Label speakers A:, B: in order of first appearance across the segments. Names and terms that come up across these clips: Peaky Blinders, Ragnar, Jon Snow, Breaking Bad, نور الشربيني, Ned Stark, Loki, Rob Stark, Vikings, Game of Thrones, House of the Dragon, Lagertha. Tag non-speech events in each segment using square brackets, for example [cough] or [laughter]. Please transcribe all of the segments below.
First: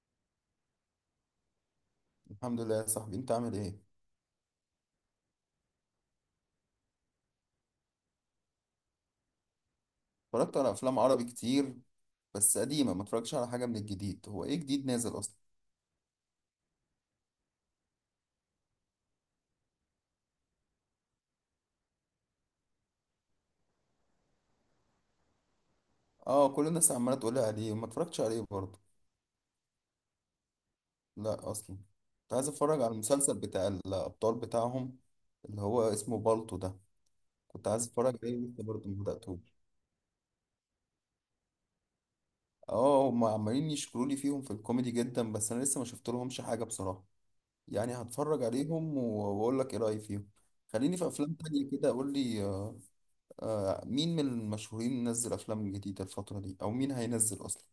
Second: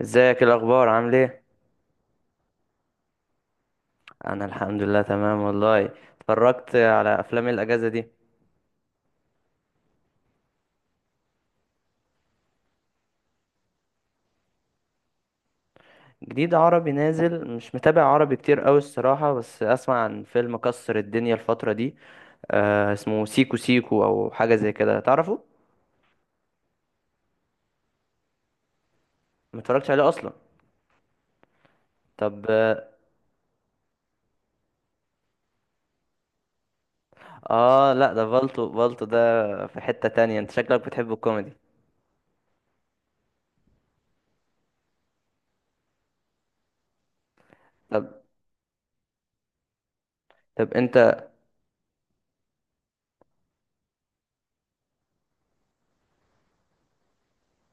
A: ازيك؟ إيه الاخبار؟ عامل ايه؟
B: الحمد لله يا صاحبي، انت عامل ايه؟
A: انا الحمد لله تمام والله. اتفرجت على افلام إيه الاجازه دي؟
B: اتفرجت على افلام عربي كتير، بس قديمه. ما اتفرجتش على حاجه من الجديد. هو ايه جديد نازل اصلا؟
A: جديد عربي نازل، مش متابع عربي كتير قوي الصراحه، بس اسمع عن فيلم كسر الدنيا الفتره دي، آه اسمه سيكو سيكو او حاجه زي كده، تعرفه؟
B: اه، كل الناس عماله تقول لي عليه وما اتفرجتش عليه برضه.
A: ما اتفرجتش عليه اصلا؟
B: لا اصلا. كنت
A: طب
B: عايز اتفرج
A: اه.
B: على المسلسل بتاع الابطال بتاعهم، اللي هو اسمه بالطو ده. كنت عايز
A: لا
B: اتفرج
A: ده
B: عليه لسه،
A: فالتو،
B: برضه ما
A: فالتو ده
B: بداتهوش.
A: في حته تانية. انت شكلك بتحب الكوميدي.
B: اه، هم عمالين يشكروا لي فيهم في الكوميدي جدا، بس انا لسه ما شفت لهمش حاجه بصراحه. يعني
A: طب،
B: هتفرج عليهم واقول لك ايه رايي فيهم.
A: طب
B: خليني في
A: انت
B: افلام تانية كده. قول لي آه مين من المشهورين نزل افلام جديده الفتره دي؟ او مين هينزل اصلا؟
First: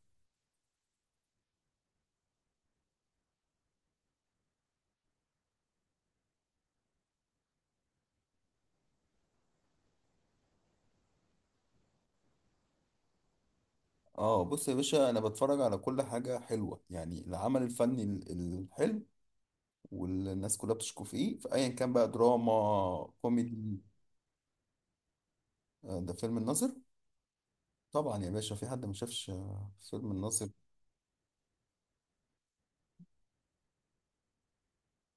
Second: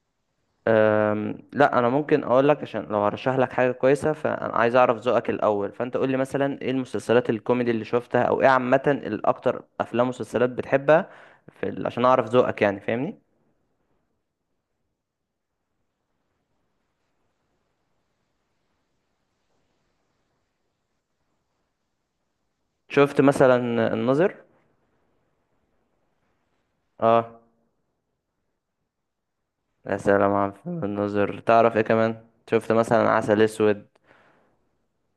A: لا انا ممكن اقول لك، عشان لو هرشح لك حاجه كويسه فانا عايز اعرف ذوقك الاول، فانت قول لي مثلا ايه المسلسلات الكوميدي اللي شفتها، او ايه عامه الاكتر افلام ومسلسلات بتحبها؟ عشان اعرف ذوقك يعني، فاهمني؟
B: اه، بص يا باشا، انا بتفرج على كل حاجه حلوه، يعني العمل الفني الحلو والناس كلها بتشكو فيه، فايا كان بقى دراما
A: شفت مثلا
B: كوميدي.
A: الناظر؟
B: آه، ده فيلم الناظر.
A: اه.
B: طبعا يا باشا، في حد ما شافش
A: يا
B: فيلم
A: سلام
B: الناظر؟
A: على فيلم الناظر! تعرف ايه كمان؟ شفت مثلا عسل اسود؟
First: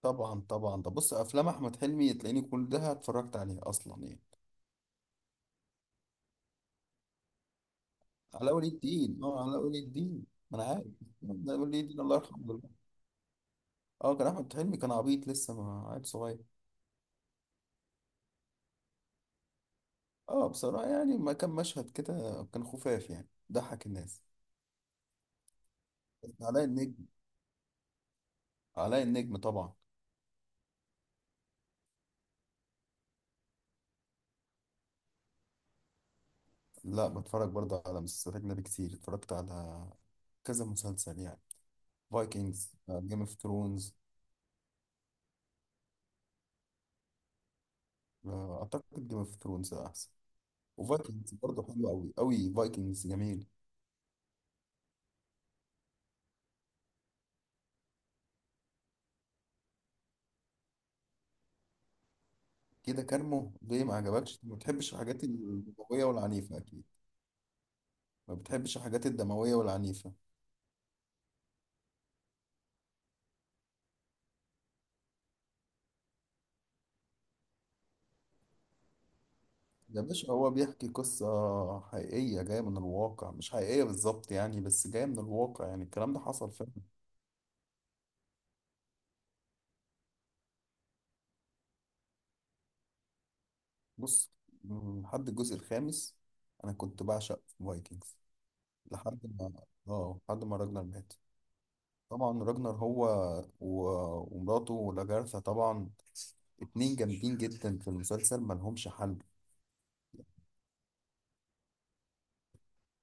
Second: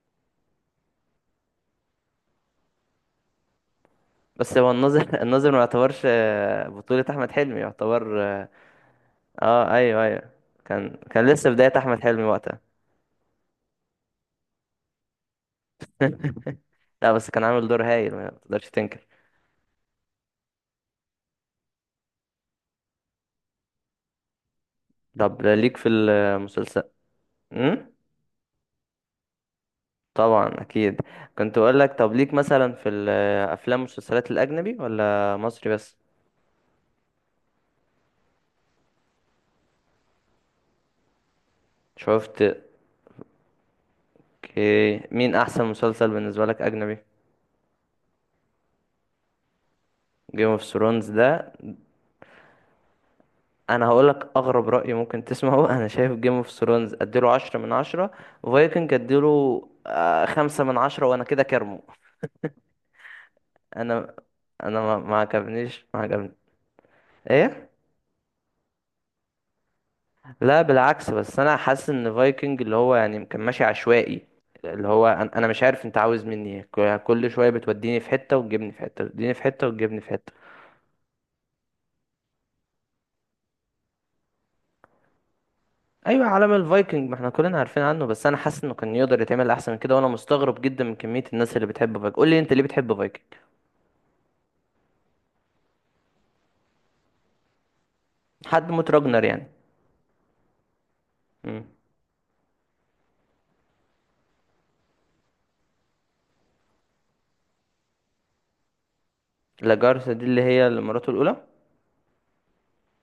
B: طبعا طبعا، ده بص افلام احمد حلمي تلاقيني كلها اتفرجت عليها اصلا يعني.
A: بس هو الناظر [laughs] الناظر ما يعتبرش بطوله احمد حلمي، يعتبر اه.
B: علاء ولي الدين، اه علاء ولي
A: ايوه
B: الدين.
A: ايوه.
B: ما انا عارف.
A: كان لسه
B: علاء
A: بدايه
B: ولي
A: احمد
B: الدين الله
A: حلمي
B: يرحمه
A: وقتها.
B: دلوقتي. اه، كان احمد حلمي كان عبيط لسه، ما عيل صغير.
A: [laughs] لا بس كان عامل دور هايل، ما تقدرش تنكر.
B: اه، بصراحة يعني ما كان مشهد كده، كان خفاف يعني ضحك الناس.
A: طب ليك في
B: علاء
A: المسلسل؟
B: النجم.
A: امم
B: علاء النجم طبعا.
A: طبعا، اكيد. كنت اقول لك طب ليك مثلا في الافلام والمسلسلات الاجنبي، ولا مصري بس؟
B: لا، بتفرج برضه على مسلسلات أجنبي كتير. اتفرجت على كذا مسلسل يعني.
A: شفت.
B: فايكنجز، جيم اوف ثرونز.
A: اوكي، مين احسن مسلسل بالنسبه لك اجنبي؟
B: أعتقد جيم اوف ثرونز أحسن.
A: جيم اوف ثرونز ده.
B: وفايكنجز برضه حلو أوي أوي، فايكنجز جميل.
A: انا هقول لك اغرب راي ممكن تسمعه، [laughs] انا شايف جيم اوف ثرونز اديله 10 من 10، وفايكنج اديله 5 من 10، وانا كده كارمه.
B: كده كارمو ليه؟ ما
A: انا،
B: عجبكش؟ ما
A: انا
B: بتحبش
A: ما ما
B: الحاجات
A: عجبنيش، ما
B: الدموية
A: عجبني
B: والعنيفة أكيد.
A: ايه؟
B: ما بتحبش الحاجات الدموية والعنيفة.
A: لا بالعكس، بس انا حاسس ان فايكنج اللي هو يعني كان ماشي عشوائي، اللي هو انا مش عارف انت عاوز مني ايه، كل شويه بتوديني في حته وتجيبني في حته وتوديني في حته وتجيبني
B: يا
A: في حته.
B: باشا، هو بيحكي قصة حقيقية جاية من الواقع، مش حقيقية بالظبط يعني، بس جاية من الواقع. يعني الكلام ده
A: ايوه
B: حصل
A: عالم
B: فعلا.
A: الفايكنج ما احنا كلنا عارفين عنه، بس انا حاسس انه كان يقدر يتعمل احسن من كده، وانا مستغرب جدا من كميه الناس اللي بتحب فايكنج. قول لي انت ليه بتحب فايكنج؟
B: بص، لحد الجزء الخامس أنا كنت بعشق فايكنجز.
A: حد موت راجنر
B: لحد
A: يعني؟
B: ما اه لحد ما راجنر مات.
A: امم
B: طبعا راجنر هو و... ومراته لاجارثا طبعا. اتنين جامدين جدا في المسلسل، ملهمش حل.
A: لاجارثا دي اللي هي اللي مراته الاولى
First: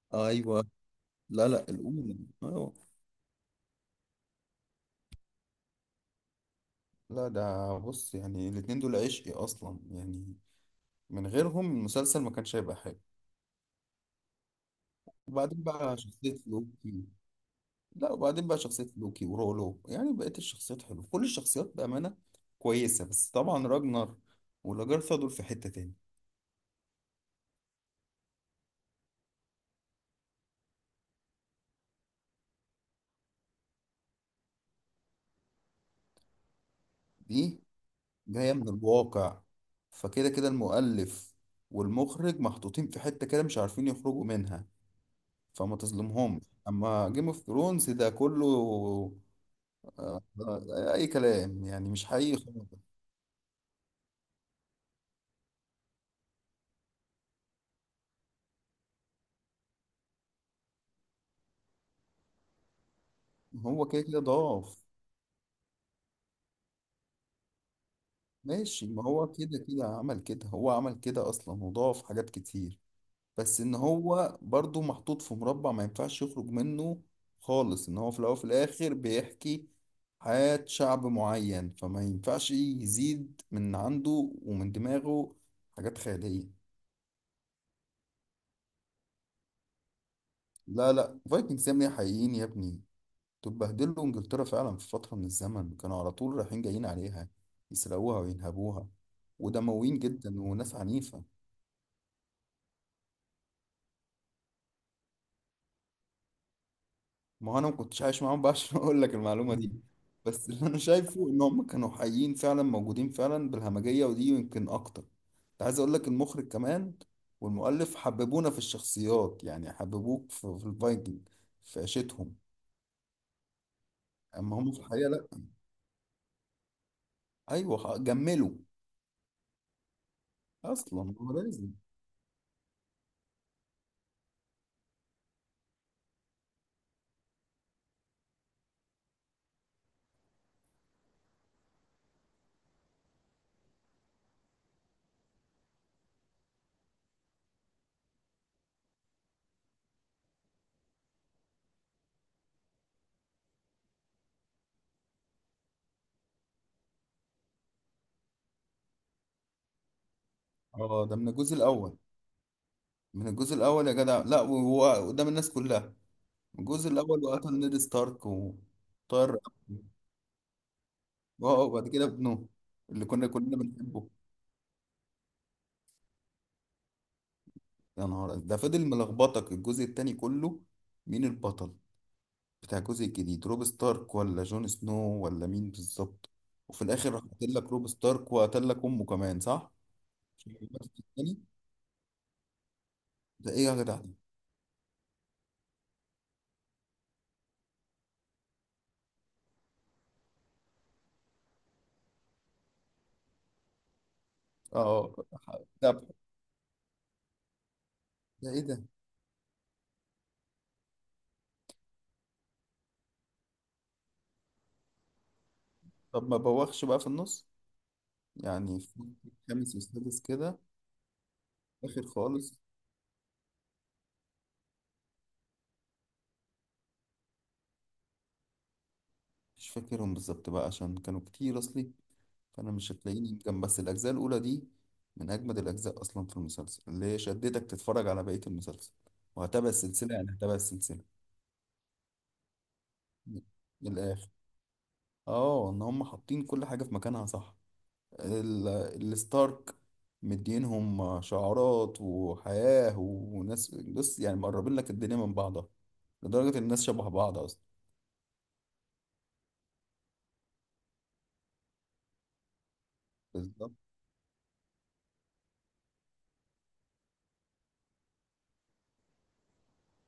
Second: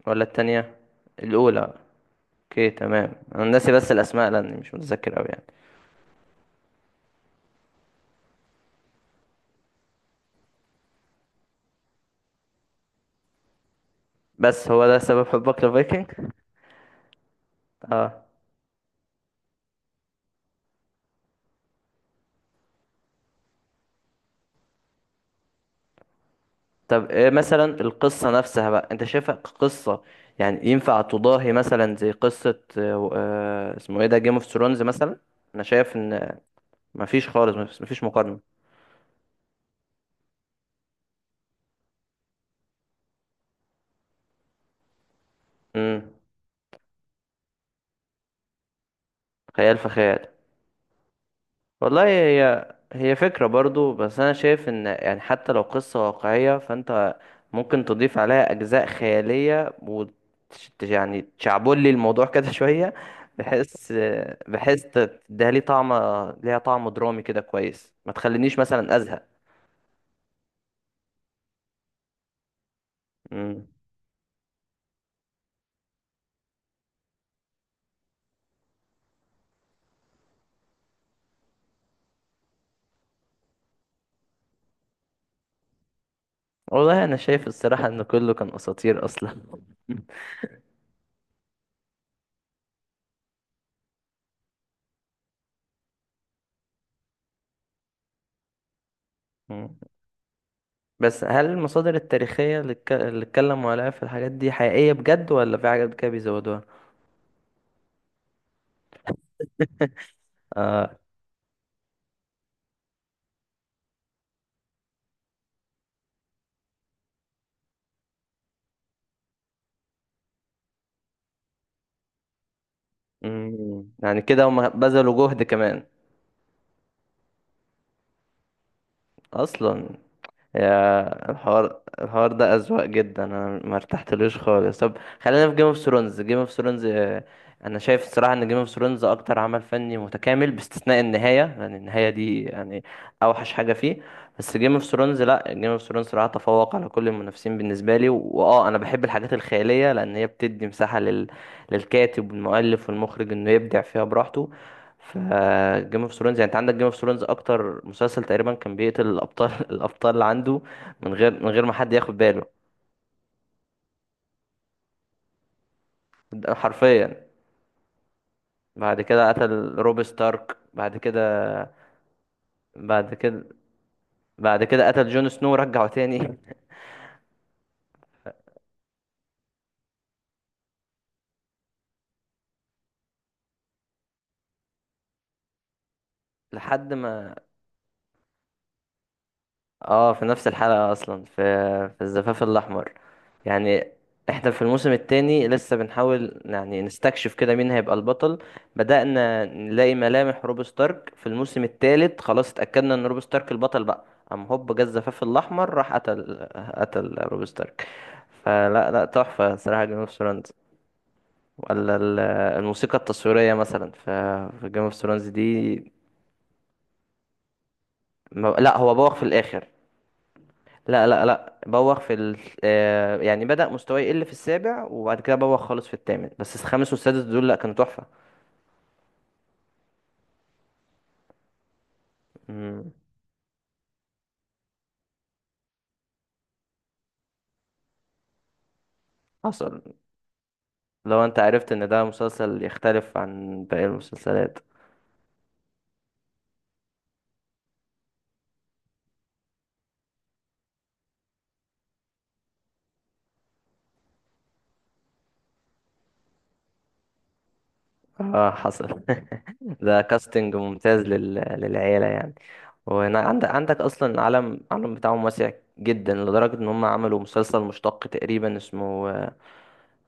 A: ولا
B: ايوه.
A: التانية؟
B: لا، لا،
A: الاولى.
B: الأولى.
A: اوكي
B: ايوه.
A: تمام، انا ناسي بس الاسماء لاني مش متذكر قوي يعني.
B: لا، ده بص يعني الاتنين دول عشقي أصلا يعني. من غيرهم المسلسل ما كانش هيبقى حلو.
A: بس هو ده سبب حبك
B: وبعدين بقى
A: لفايكنج؟
B: شخصية لوكي. لا،
A: اه.
B: وبعدين بقى شخصية لوكي ورولو. يعني بقيت الشخصيات حلوة، كل الشخصيات بأمانة كويسة، بس طبعا راجنر ولاجرثا دول في حتة تاني.
A: طب ايه مثلا القصة نفسها بقى، انت شايفها قصة؟ يعني ينفع تضاهي مثلا زي قصة اسمه ايه ده، جيم اوف ثرونز مثلا؟ انا شايف ان مفيش خالص،
B: دي
A: مفيش مقارنة.
B: جاية من الواقع، فكده كده المؤلف والمخرج محطوطين في حتة كده مش عارفين يخرجوا منها، فما
A: امم
B: تظلمهمش. أما جيم اوف ثرونز ده كله
A: خيال فخيال.
B: أي كلام، يعني
A: والله
B: مش حقيقي
A: هي
B: خالص.
A: هي فكرة برضو، بس أنا شايف إن يعني حتى لو قصة واقعية فأنت ممكن تضيف عليها أجزاء خيالية، وت يعني تشعبولي لي الموضوع كده [laughs] شوية،
B: هو
A: بحيث،
B: كده كده
A: بحيث
B: ضعف.
A: تديها لي طعم، ليها طعم درامي كده كويس، ما تخلينيش
B: ماشي،
A: مثلا
B: ما
A: أزهق.
B: هو كده كده عمل كده، هو عمل كده اصلا وضاف حاجات كتير. بس
A: مم.
B: ان هو برضو محطوط في مربع ما ينفعش يخرج منه خالص. ان هو في الاول وفي الاخر بيحكي حياة شعب معين، فما ينفعش يزيد من عنده ومن دماغه حاجات خيالية.
A: والله أنا شايف الصراحة إن كله كان أساطير أصلا.
B: لا، لا، فايكنجز يا ابني، حقيقيين يا ابني. دول بهدلوا انجلترا فعلا في فترة من الزمن، كانوا على طول رايحين جايين عليها يسرقوها وينهبوها،
A: مم.
B: ودمويين جدا وناس
A: بس
B: عنيفة.
A: هل المصادر التاريخية اللي اتكلموا عليها في الحاجات دي حقيقية بجد، ولا في حاجات كده بيزودوها؟
B: ما هو انا ما كنتش عايش معاهم بقى [laughs] عشان اقول لك المعلومه دي. بس اللي انا شايفه ان هم كانوا حقيقيين فعلا، موجودين فعلا بالهمجيه، ودي يمكن اكتر. كنت عايز اقول لك، المخرج كمان والمؤلف حببونا في الشخصيات، يعني حببوك في الفايكنج، في عيشتهم.
A: مم. يعني كده
B: اما
A: هم
B: هم في الحقيقه
A: بذلوا
B: لا.
A: جهد كمان
B: ايوه، جملوا
A: اصلا.
B: اصلا.
A: يا
B: هو لازم.
A: الحوار، الحوار ده اذواق جدا، انا ما ارتحتلوش خالص. طب خلينا في جيم اوف ثرونز. جيم اوف ثرونز انا شايف الصراحه ان جيم اوف ثرونز اكتر عمل فني متكامل باستثناء النهايه، لان النهايه دي يعني اوحش حاجه فيه. بس جيم اوف ثرونز، لا جيم اوف ثرونز صراحه تفوق على كل المنافسين بالنسبه لي. واه انا بحب الحاجات الخياليه لان هي بتدي مساحه للكاتب والمؤلف والمخرج انه يبدع فيها براحته. ف جيم اوف ثرونز يعني، انت عندك جيم اوف ثرونز اكتر مسلسل تقريبا كان بيقتل الابطال، [laughs] الابطال اللي عنده
B: اه،
A: من
B: ده من
A: غير من
B: الجزء
A: غير ما حد
B: الاول.
A: ياخد باله.
B: من الجزء الاول يا جدع، لا وهو قدام الناس كلها.
A: ده
B: من الجزء الاول،
A: حرفيا
B: وقتل نيد ستارك
A: بعد كده
B: وطار.
A: قتل روب ستارك، بعد كده،
B: اه، وبعد كده ابنه اللي
A: بعد
B: كنا
A: كده،
B: كلنا بنحبه.
A: بعد كده قتل جون سنو ورجعه تاني. [laughs]
B: يا نهار ده فضل ملخبطك الجزء التاني كله. مين البطل بتاع الجزء الجديد؟ روب ستارك ولا جون سنو ولا مين بالظبط؟ وفي
A: لحد
B: الاخر راح
A: ما
B: قاتل لك روب ستارك وقتل لك امه كمان صح؟
A: اه في
B: مش
A: نفس
B: الجزء
A: الحلقة اصلا، في
B: التاني؟
A: في الزفاف الاحمر
B: ده ايه يا
A: يعني.
B: جدع دي؟
A: احنا في الموسم التاني لسه بنحاول يعني نستكشف كده مين هيبقى البطل. بدأنا نلاقي ملامح روب ستارك في الموسم التالت، خلاص اتأكدنا ان روب ستارك البطل بقى، قام هوب جه
B: اه.
A: الزفاف الاحمر
B: ده
A: راح قتل، قتل روب ستارك.
B: ده ايه ده؟
A: فلا لا، تحفة صراحة جيم اوف ثرونز. ولا ال- الموسيقى التصويرية مثلا في في جيم اوف ثرونز دي.
B: طب ما بوخش بقى في النص؟
A: لا
B: يعني
A: هو
B: في
A: بوخ في الاخر.
B: الخامس والسادس كده.
A: لا بوخ
B: اخر
A: في ال...
B: خالص.
A: يعني بدأ مستواي يقل في السابع، وبعد كده بوخ خالص في الثامن، بس الخامس والسادس دول لا كانوا تحفة.
B: مش فاكرهم بالظبط بقى عشان كانوا كتير اصلي. فانا
A: مم.
B: مش هتلاقيني جنب. بس الاجزاء الاولى دي من اجمد الاجزاء اصلا في المسلسل، اللي هي شدتك تتفرج على بقيه المسلسل وهتابع
A: حصل.
B: السلسله، يعني هتابع السلسله
A: لو انت عرفت ان ده مسلسل يختلف عن باقي
B: من الاخر.
A: المسلسلات.
B: اه، ان هم حاطين كل حاجه في مكانها صح. ال- الستارك، مدينهم شعارات وحياه وناس. بص، يعني مقربين لك الدنيا من بعضها، لدرجه ان الناس شبه بعض اصلا.
A: اه حصل. [laughs] ده كاستنج ممتاز للعيلة يعني. وهنا عندك،
B: بالظبط.
A: اصلا العالم، بتاعهم واسع جدا لدرجة ان هم عملوا مسلسل مشتق تقريبا اسمه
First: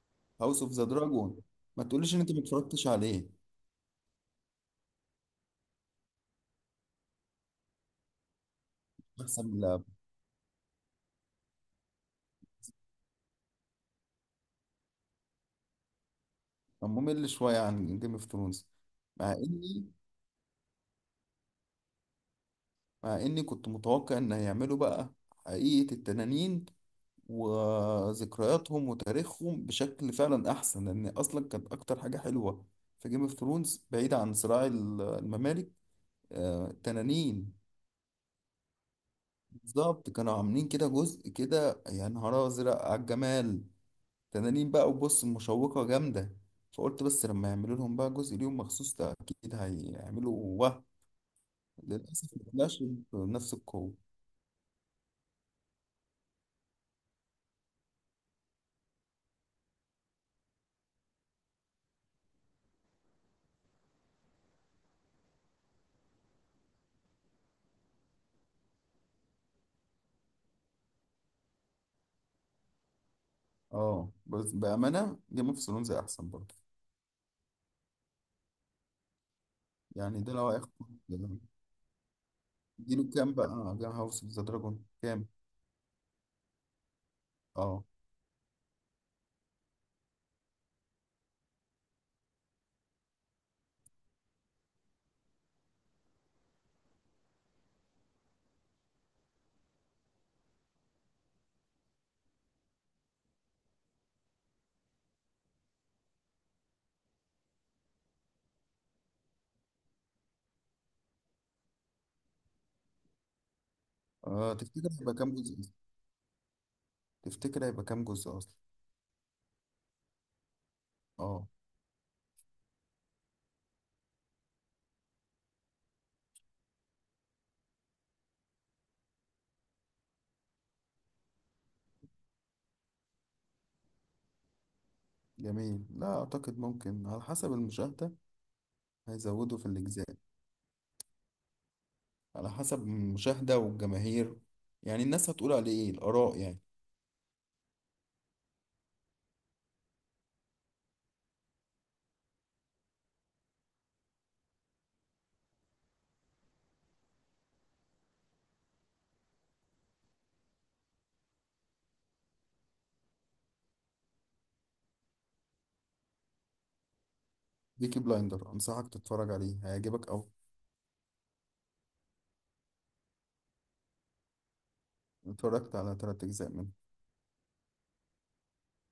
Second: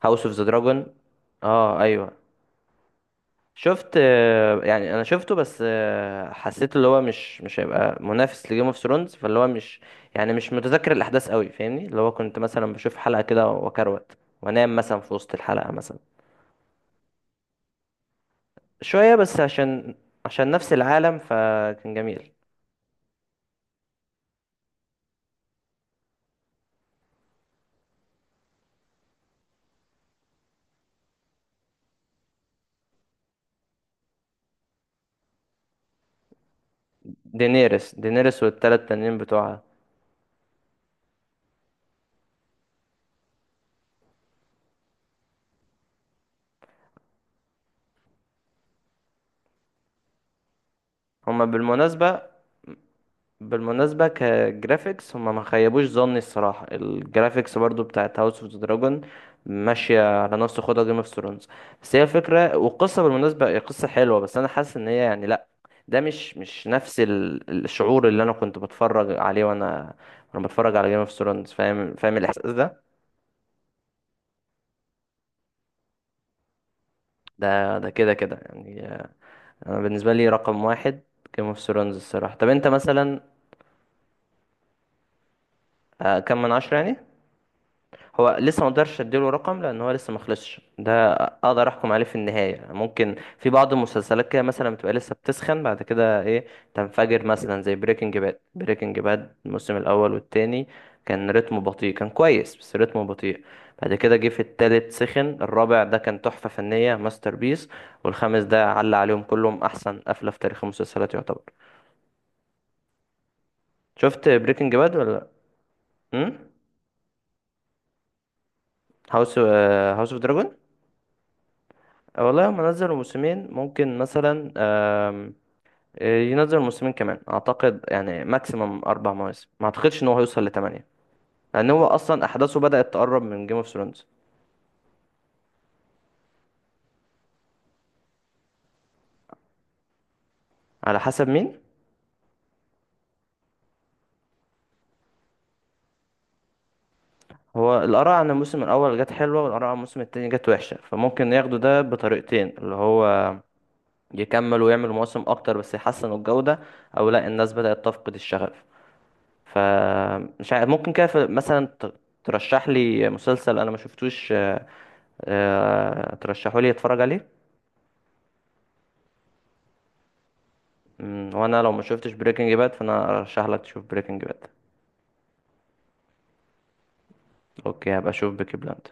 A: هاوس اوف ذا
B: هاوس اوف ذا
A: دراجون.
B: دراجون.
A: اه
B: ما
A: ايوه.
B: تقوليش ان انت ما اتفرجتش عليه.
A: شفت، يعني انا شفته بس حسيت اللي هو مش، مش هيبقى منافس لجيم اوف ثرونز، فاللي هو
B: احسن.
A: مش يعني مش متذكر الاحداث قوي، فاهمني؟ اللي هو كنت مثلا بشوف حلقة كده وكروت وانام مثلا في وسط الحلقة مثلا.
B: كان ممل شوية عن جيم اوف ثرونز.
A: شوية
B: مع
A: بس،
B: اني
A: عشان نفس العالم فكان جميل.
B: مع اني كنت متوقع ان هيعملوا بقى حقيقة التنانين وذكرياتهم وتاريخهم بشكل فعلا احسن، لان اصلا كانت اكتر حاجة حلوة في جيم اوف ثرونز بعيد عن صراع الممالك. التنانين.
A: دينيرس والتلات تانيين بتوعها.
B: بالظبط، كانوا عاملين كده جزء كده يا نهار ازرق على الجمال. تنانين بقى وبص مشوقة جامدة. فقلت بس لما يعملوا لهم بقى جزء ليهم مخصوص، ده اكيد هيعملوا.
A: هما بالمناسبة،
B: للأسف ما طلعش بنفس القوة.
A: بالمناسبة كجرافيكس هما ما خيبوش ظني الصراحة، الجرافيكس برضو بتاعت هاوس اوف دراجون ماشية على نفس خدها جيم اوف ثرونز. بس هي الفكرة والقصة بالمناسبة، هي قصة حلوة بس أنا حاسس إن هي يعني لأ، ده مش، مش نفس الشعور اللي أنا كنت بتفرج عليه، وأنا، بتفرج على جيم اوف ثرونز. فاهم، الإحساس ده.
B: اه، بس بأمانة جيم اوف ثرونز أحسن برضه.
A: ده، كده كده يعني، أنا بالنسبة
B: يعني
A: لي
B: ده لو
A: رقم
B: هياخد،
A: واحد جيم اوف ثرونز الصراحة. طب أنت
B: اديله
A: مثلا
B: كام بقى؟ جيم هاوس اوف ذا دراجون كام؟
A: كم من عشرة يعني؟
B: اه.
A: هو لسه ما اقدرش اديله رقم لان هو لسه ما خلصش، ده اقدر احكم عليه في النهايه. ممكن في بعض المسلسلات كده مثلا بتبقى لسه بتسخن، بعد كده ايه تنفجر، مثلا زي بريكنج باد. بريكنج باد الموسم الاول والتاني كان رتمه بطيء، كان كويس بس رتمه بطيء. بعد كده جه في التالت سخن، الرابع ده كان تحفه فنيه، ماستر بيس، والخامس ده علق عليهم كلهم، احسن قفله في تاريخ المسلسلات يعتبر. شفت بريكنج
B: تفتكر
A: باد
B: هيبقى
A: ولا؟
B: كام جزء أصلا؟
A: امم
B: تفتكر هيبقى كام جزء أصلا؟
A: هاوس، اوف دراجون.
B: اه.
A: والله هم نزلوا موسمين، ممكن مثلا ينزل موسمين كمان اعتقد، يعني ماكسيمم 4 مواسم، ما اعتقدش ان هو هيوصل لـ8، لان هو اصلا احداثه بدأت تقرب من جيم اوف ثرونز.
B: جميل. لا أعتقد، ممكن على حسب المشاهدة هيزودوا في الأجزاء.
A: على حسب مين؟
B: على حسب المشاهدة والجماهير، يعني الناس هتقول عليه إيه الآراء يعني.
A: هو الاراء عن الموسم الاول جت حلوة، والاراء عن الموسم التاني جت وحشة، فممكن ياخدوا ده بطريقتين، اللي هو يكمل ويعمل مواسم اكتر بس يحسنوا الجودة، او لا الناس بدأت تفقد الشغف. فمش عارف. ممكن كده مثلا ترشح لي مسلسل انا ما شفتوش، ترشحوا لي اتفرج عليه.
B: بيكي بلايندر أنصحك تتفرج عليه، هيعجبك أوي.
A: وانا لو ما شفتش بريكنج باد فانا ارشح لك تشوف بريكنج باد.
B: اتفرجت على تلات أجزاء منه.
A: اوكي، هبقى اشوف بيكي بلاند.